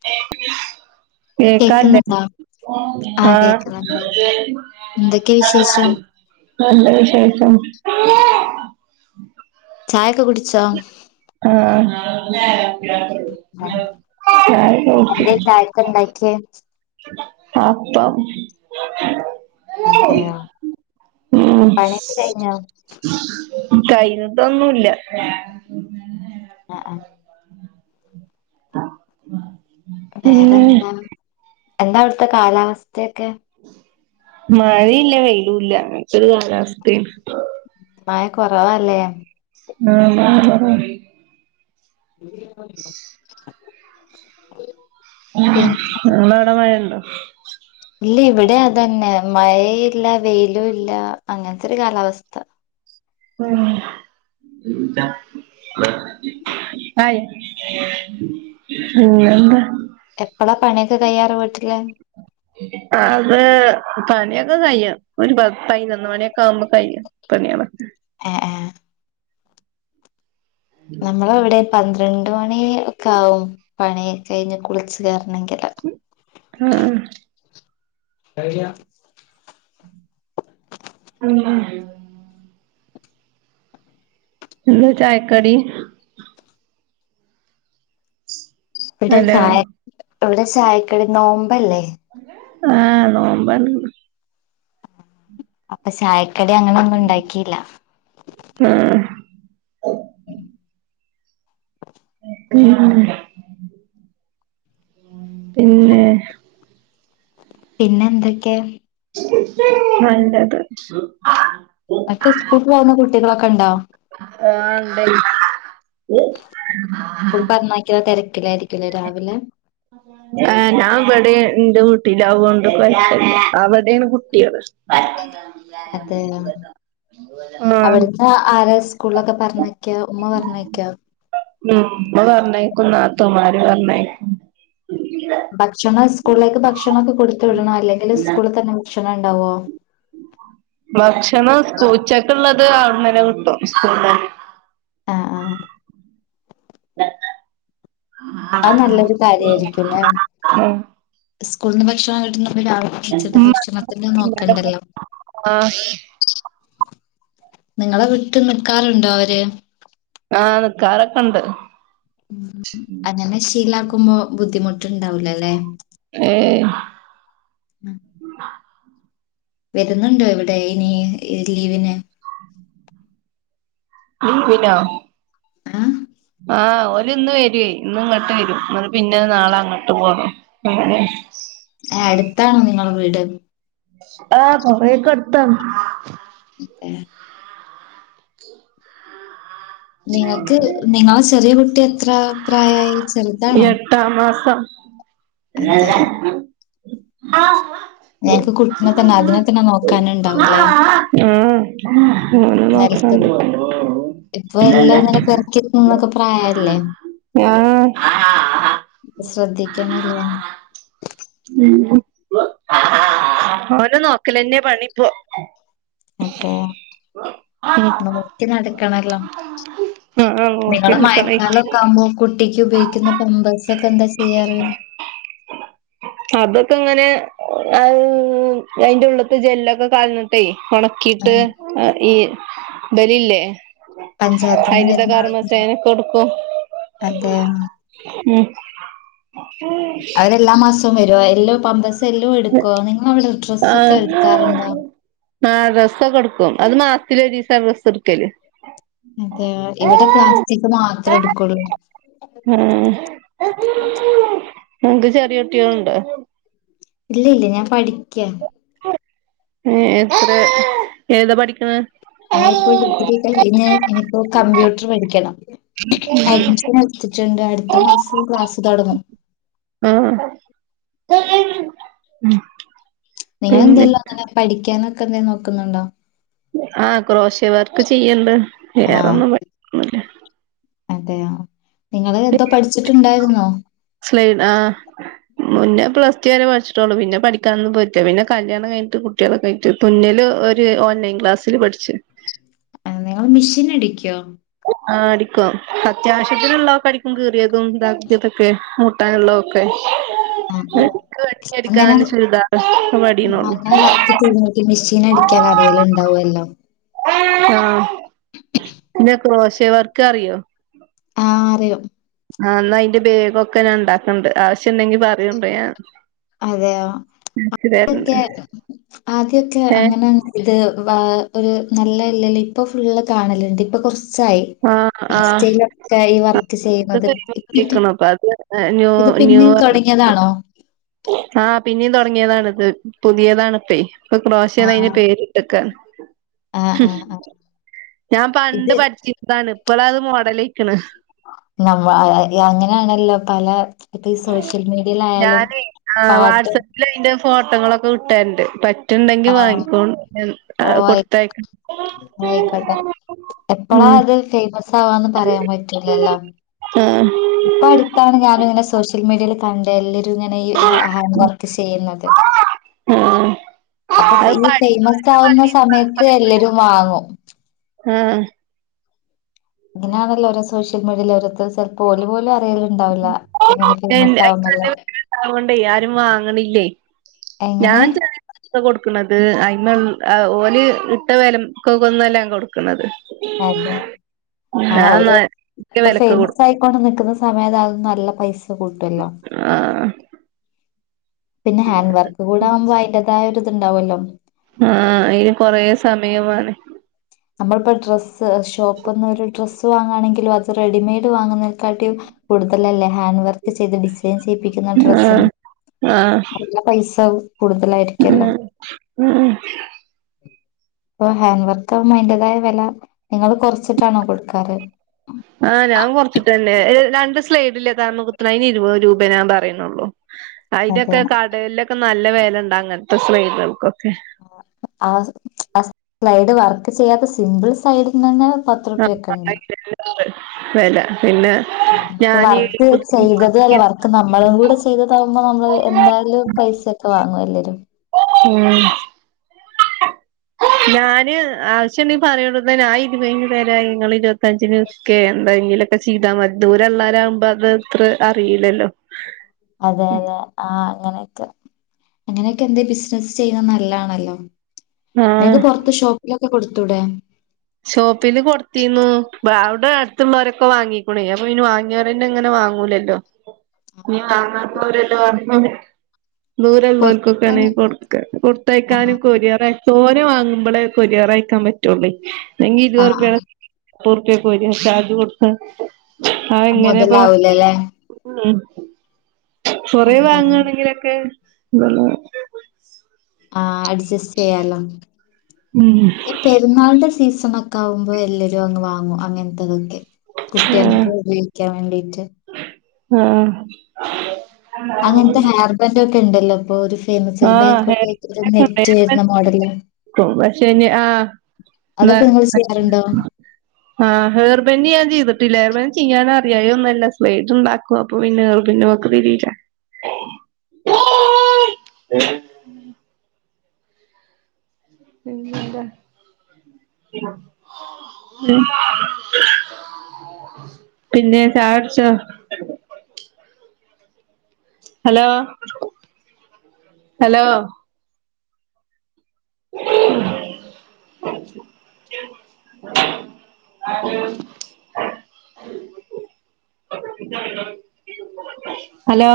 [inaudible] കേക്കൻല്ലേ കേക്കുന്നുണ്ടോ? ആഹ് എന്തൊക്കെ വിശേഷം? നല്ല വിശേഷം ചായയൊക്കെ കുടിച്ചോ ആഹ് ആഹ് എന്തേ ചായക്ക് ഇണ്ടാക്കിയേ? [unintelligible] ആഹപ്പ അതെയോ ഉം പണിയൊക്കെ കഴിഞ്ഞോ? കയ്ഞ്ഞിട്ടൊന്നുല്ല ആഹ് ആഹ് ആഹ് വേറെന്താ എന്താ അവിടുത്തെ കാലാവസ്ഥയൊക്കെ മഴയില്ല വെയിലൂല്ല അങ്ങനക്കരു കാലാവസ്ഥാണ് മയ കുറവല്ലേ ആഹ് മയ കുറവാ [unintelligible] പിൻ ങ്ങവിടെ മഴണ്ടോ ഇല്ല ഇവിടെ അതന്നെ മഴ ഇല്ല വെയിലും ഇല്ല അങ്ങന കാലവസ്ഥ ഉ ആയി ഉ എന്താ എപ്പഴാ പണിയൊക്കെ കയ്യാറ് വീട്ടില്ലേ അത് പണിയൊക്കെ കഴ്യാം ഒരു പത്ത് പതിനതിനൊന്ന് മണിയൊക്കെ ആവുമ്പോ കഴ്യാം പണിയളെ ആഹ ആഹ നമ്മള ഇവിടെ പന്ത്രണ്ട് മണി ഒക്കെ ആാവും പണി കഴിഞ്ഞ് കുളിച്ച കറ ആഹ് കയ ഉം എന്ത ചായ കടി ഇവിടെ ഹലോ ചായ ഇവിടെ ചായക്കടി നോമ്പല്ലേ ആഹ നോമ്പന്ന അപ്പൊ ചായക്കടി അങ്ങനെൊന്നും ഉണ്ടാക്കിയില്ല ആഹ് ഉം പി പിന്നെ പിന്നെ എന്തൊക്കെ നല്ലത് അക്കെ സ്കൂള പോകുന്ന കുട്ടികളൊക്കെ ഉണ്ടോ ആ ഉണ്ട ആലായിരിക്കില്ലേ രാവിലെ ആ ഞാൻ ഇവിടെ എറെ കട്ടില ആാവോണ്ട് കുയ അവിടെയാണ് കുട്ടികള് അതെ പപ്പ അവിടുന്ന് ആരാ സ്കൂളിലൊക്കെ പറഞ്ഞക്ക ഉമ്മ പറഞ്ഞക്ക ഉ വർ നക്കും നത്ത മാരി വർ നയിക്കും ഭക്ഷണം സ്കൂളിലേക്ക് ഭക്ഷണൊക്കെ കൊടുത്തു വിടണോ അല്ലെങ്കില് സ്കൂളിൽ തന്നെ ഭക്ഷണം ഉണ്ടാവോ ഭക്ഷണംച്ചക്ക ഉള്ളത് അവിടുന്നന്നെ കിട്ടും സ്കൂള ആ ആ ആ അത് നല്ലൊരു ആ ഉ സ്കൂള നിന്ന് ഭക്ഷണം കിട്ടുന്നു വർത്തിച്ചത് ഉമ്മ ഭക്ഷണത്തി നോക്കണ്ടല്ലോ ആഹ് നിങ്ങളെ വിട്ട് നിക്കാറുണ്ടോ അവര് ആ നിക്കാറൊക്കെ ഇണ്ട് ഉ അങ്ങനെ ശീലാക്കുമ്പോ ബുദ്ധിമുട്ട്ണ്ടാവൂലല്ലേ ഏ വരുന്നുണ്ടോ ഇവിടെ ഇനി ലീവിന് വിന ആ ആ ഓല് ഇന്ന് വരവേ ഇന്ന് ഇങ്ങോട്ട് വരും എന്ന പിന്നെ നാളെ അങ്ങോട്ട് പോണം അങ്ങനെ ആ അടുത്താണോ നിങ്ങളടെ വീട് ആ കുറേ ഒക്കെ അടുത്താണ് ആ നിങ്ങക്ക് നിങ്ങൾ ചെറിയ കുട്ടി എത്ര പ്രായമായി ചെറുതാണോ അതെയോ ആ ഞങ്ങക്ക് കുട്ടിനെ തന്നെ അതിനെ തന്നെ നോക്കാന ഇണ്ടാവൂലേ ഉം നോക്കണ്ട് അപ്പൊ എല്ലാം ഇങ്ങനെ പെറക്കി എന്നൊക്കെ പ്രായല്ലേ ആഹ് ശ്രദ്ധിക്കണല്ലേ നെ നോക്കലെന്നെ പണിപ്പോ അതെ നോക്കി നടക്കണല്ലോ ആഹ് നോക്കി നിങ്ങള് എടുക്കണേ മഴക്കാലൊക്കെ ആമ്പോ കുട്ടിക്ക് ഉപയോഗിക്കുന്ന പ്ലമ്പേഴ്സൊക്കെ എന്താ ചെയ്യാറ് അതൊക്കെ ഇങ്ങനെ അതിന്റെ ഉള്ളത്തെ ജെല്ലൊക്കെ കൾഞ്ഞ്ട്ടേ ഉണക്കിയിട്ട് ഈ ബല് ല്ലേ പഞ്ചായത്തിന്ന് ഹരിത വരുന്ന കാർമസേനക്കടുക്കും അതെ അവരെല്ലാ മാസവും വ രൊ എല്ലോ പമ്പസ് എല്ലോ എടുക്കോ നിങ്ങളവിടെ ഡ്രസ്സ ഒക്കെ എടുക്കാറുണ്ടോ ആ ഡ്രെസ്സോക്കെ എടുക്കും അത് മാസത്തില ഒരിസ ഡ്രസ്സ്‌ എടുക്കല് അതെ ഇവിടെ പ്ലാസ്റ്റിക് മാത്രേ എടുക്കുള്ളൂ ആഹ് മങ്ക് ചെറിയ കുട്ടിയൾണ്ട് ഇല്ല ഇല്ല ഞാൻ പഠിക്ക ഏ എത്ര ഏതാ പഠിക്കണ ഞൻ ഇപ്പോ ഡിഗ്രി കഴിഞ്ഞ് ഇനിയിപ്പോ കമ്പ്യൂട്ടർ പഠിക്കണം അഡ്മിഷൻ എടുത്തിട്ട്ണ്ട് അടുത്ത മാസം ക്ലാസ് തുടങ്ങും ആ പിന്നെ നിങ്ങെളെന്തെല്ലോ അങ്ങനെ പഠിക്കാനൊക്കെ എന്തും നോക്കുന്നുണ്ടോ ഒക്കെ ചെയ്യണ്ട് വേറെന്നും പറയന്നില്ല അതെയ നിങ്ങള് എന്തോ പഠിച്ചിട്ടുണ്ടായിരുന്നോ സ്ലൈഡ് ആ മുന്നേ പ്ലസ് ടു വരെ പഠിച്ചിട്ടുള്ളു പിന്നെ പഠിക്കാനൊന്നും പറ്റില്ല പിന്നെ കല്യാണം കഴിഞ്ഞട്ട് കുട്ടികളെ കഴിട്ട് മുന്നേിൽ ഓൺലൈൻ ക്ലാസിൽ പഠിച്ചു ആ നിങ്ങള് മെഷീൻ അടിക്കോ ആ അടിക്കും അത്യാവശ്യത്തിനുള്ളതൊക്കെ അടിക്കും കീറിയതുംതാതൊക്കെ മൂട്ടാനുള്ളതൊക്കെ ആ അങ്ങനെ അടിക്കാൻ ചുരിദാർ ഒക്കെ ആ പടിയണള്ളൂ അങ്ങനെ വർക്ക് ചെയ്ത നോട്ടി മെഷീൻ അടിക്കാൻ അറിയല ഇണ്ടാവ ല്ലോ ആഹ ഇക്ക ശേവർക്കറോ ആ അറിയാം ആ് എന്നാ അന്റെ വേഗംൊക്കെ ഞാൻ ഉണ്ടാക്കണ്ട് ആവശ്യം ഉണ്ടെങ്കി പറയണ്ടോ ഞാൻ അതെയ അയച്ച് തരണ്ട് ആദ്യൊക്കെ ആദ്യൊക്കെ ഏഹ് അങ്ങനെ ഇത് വ ഒരു നല്ല ഇല്ലല്ല ഇപ്പൊ ഫുള്ള് കാണലുണ്ട് ഇപ്പൊ കുറച്ച് ആഹ് ആഹ് ായിറ്റൊക്കെ ഈ ഇത് ചെയ്യുന്നത്െ കയ്യ്ണു അപ്പൊ അത് ന്യൂ ഇത് പിന്നെ തുടങ്ങിയതാണോ ആഹ പിന്നെയും തുടങ്ങിയതാണിത് പുതിയതാാണ് ഇപ്പേ ഇപ്പൊ ക്രോശേന്ന അതിന് ആഹ് പേര്ടുക്കാൻ ആഹ് ആഹ് ആഹ് ഞാൻ പണ്ട് ഇത് പഠിച്ചിരതാണ് ഇപ്പോഴ അത് മോഡല നമ്മ അങ്ങനെയാണല്ലോ പല ഇപ്പൊ ഈ സോഷ്യൽ മീഡിയയില ആയാലും ആ വാട്സആപ്പിൽ അതിന്റെ ഫോട്ടോങ്ങളൊക്കെ കിട്ടാറുണ്ട് പ ുണ്ടെങ്കി ആഹ് വാങ്ങിക്കോ ഓ ആയി കൊടുത്തയക്ക എപ്പഴാ ഉം അത് ഫേമസ് ാവാ പറയാൻ പറ്റൂില്ലല്ലോ ആഹ് ഇപ്പ അടുത്താണ് ഞാന ഇങ്ങനെ സോഷ്യൽ മീഡിയയിൽ പണ്ട എല്ലരും ഇങ്ങനെ ഈ ഹാൻഡ് വർക്ക് ചെയ്യുന്നത് ആഹ അപ്പൊ ഈ ഫേമസ് ആവുന്ന സമയത്ത് എല്ലരും വാങ്ങും ആഹ് ഇങ്ങനാണല്ലോ ഓോ സോഷ്യൽ മീഡിയൽഓരത്ത ചിലപ്പോൾഓലപലും അറിയല്ല അല്ലണ്ടാവണ്ടേ ആരും വാങ്ങണില്ലേ എങ്ങനെ ഞാൻ ച കൊടുക്കുന്നത് അ അ്മ ഓല ഇട്ട വലക്കൊക്ക ഒന്നല്ലാം കൊടുക്കുന്നത് അതെ ആഹ നല്ല ഇപ്പൊ വിലക്ക് ഫേമസ് കൊടുക്കും ആയിക്കോണ്ട് നിിക്കുന്ന സമയ അതൊ നല്ല പൈസ കൂട്ടല്ലോ ആഹ് പിന്നെ ഹാൻഡ് വർക്ക് കൂടെ ആകുമ്പോൾ അതിന്റതായ ഒരു ഇതുണ്ടാവുമല്ലോ ആഹ അന് കൊറെ സമയമാണ് നമ്മളിപ്പോൾ ഡ്രസ് ഷോപ്പ് നിന്ന് ഒരു ഡ്രസ്സ് വാങ്ങുകണെങ്കും അത് റെഡിമെയ്ഡ് വാങ്ങുന്ന കടുതലല്ലേ ഹാൻഡ് വർക്ക് ചെയ്ത് ഡ ചെയ്യിപ്പിക്കുന്ന ഡ്രസിന് ആഹ് ആഹ് ന പൈസ ഉം കൂടുതലായിരിക്കല്ലോ ഉം ഇപ്പൊ ഹാൻഡ് വർക്ക് ആ അതിന്റേതായ വില നിങ്ങൾ കുറച്ചിട്ടാണോ കൊടുക്കാറ് ആഹ ഞാൻ കുറച്ചിട്ടന്നെ രണ്ട് സ്ലൈഡില്ലേമ കുത്ത അതിന് ഇരുപത് രൂപേ പറയുന്നുള്ളൂ അതെ അതിനൊക്കെ കടകളിലൊക്കെ നല്ല വേലുണ്ടാ അങ്ങനത്തെ സ്്രീുകൾക്കൊക്കെ സ്ലൈഡ് വർക്ക് ചെയ്യാത്ത സിമ്പിൾ സൈഡിന് തന്നെ പത്ത് ആ റുപ്യൊക്കെ ഉണ്ട് വില പിന്നെ നമക്ക് ഞാന് വർക്ക് ചെയ്തത് അല്ല വർക്ക് നമ്മളും കൂടെ ചെയ്തതാാവകുമ്പോൾ നമ്മള് എന്തായാലും പൈസ ക്കൊ ഉ [unintelligible] ഞാന് ആവശ്യം എന്നീ പറയുള്ളത് ഞാ ഇരുപ തരാഞങ്ങള്ൾ ഇരുപത്തഞ്ചിന ഒക്കെ എന്താ ൊക്കെ ചെയ്താ മതി ദൂരള്ളാരാവകുമ്പോ അത് അത്ര അറിയില്ലല്ലോ അതെ അതെ ആഹ് അങ്ങനെയൊക്കെ അങ്ങനെയൊക്കെ എന്ത ബിസിനസ്സ് ചെയ്യുന്നത് നല്ലതാണല്ലോ ആഹ് നിക്ക് പുറത്ത ഷോപ്പിലൊക്കെ കൊടുത്തൂടെ ഷോപ്പില് കൊടുത്തന്ന് അവിടെ അടുത്തുള്ളവരൊക്കെ വാങ്ങിക്കൂണ അപ്പൊ ഇനി വങ്ങിയവരങ്ങനെ താങ്ങൂലല്ലോ ന താങ്ങൂരല്ലോ പറ ദൂര പൊറത്ത് ഉള്ളവർക്കൊക്കെ ആണെങ്ക ആഹ് പുറത്തയക്കാനും ആഹ് കൊരിിയറ സോന വാങ്ങുമ്പോളേ കൊരിയാർ അയക്കാൻ പറ്റുള്ളേ അെങ്കി ഇരുപുപയുടെ ആഹ് പൊറക്കക്ക പോയിരിക്ക ചാജ് കൊടുത്ത് ആ എങ്ങനെയപ്പോ മൊതലാവൂലല്ലേ കൊറ അതാണ് വാങ്ങയാണെങ്കിലൊക്കെ എന്ത ആ അഡ്ജസ്റ്റ് ചെയ്യാല ഉം ഈ പെരുന്നാളി സീസൺ ഭക്ഷമൊക്ക ആകുമ്പോൾ എല്ലാവരും അങ്ാങ്ങും അങ്ങനത്തതൊക്കെ കുട്ടികൾക്ക് ആഹ് ഉപയോഗിക്കാൻ വേണ്ടിട്ട് ആഹ അങ്ങനത്തെ ഹെയർ ബൻഡ ഒക്കെ ഉണ്ടല്ലോ അപ്പൊ ഒരു ഫേമസ് ഒരു ആഹ് ബേക്കോട്ട ഹെയർ ഒരു നെറ്റ് വരുന്ന മോഡല ക്കും പക്ഷെ ഇനി ആഹ് ന്ന അതൊക്കെ നിങ്ങൾ ചെയ്യാറുണ്ടോ ആഹ് ഹെർബന് ഞാൻ്തിട്ടില്ല ഹർബൻ ചെയഞാൻ അറിയതേ ഒന്നുമല്ല സ്ലേറ്റ്്ണ്ടാക്കും അപ്പൊ പിന്നുക പിന്ന ഒക്കെ തരില ക [unintelligible] പില്ല ഉ പിന്നെ ചാർച ഹലോ ഹലോ അ അ അ ഹലോ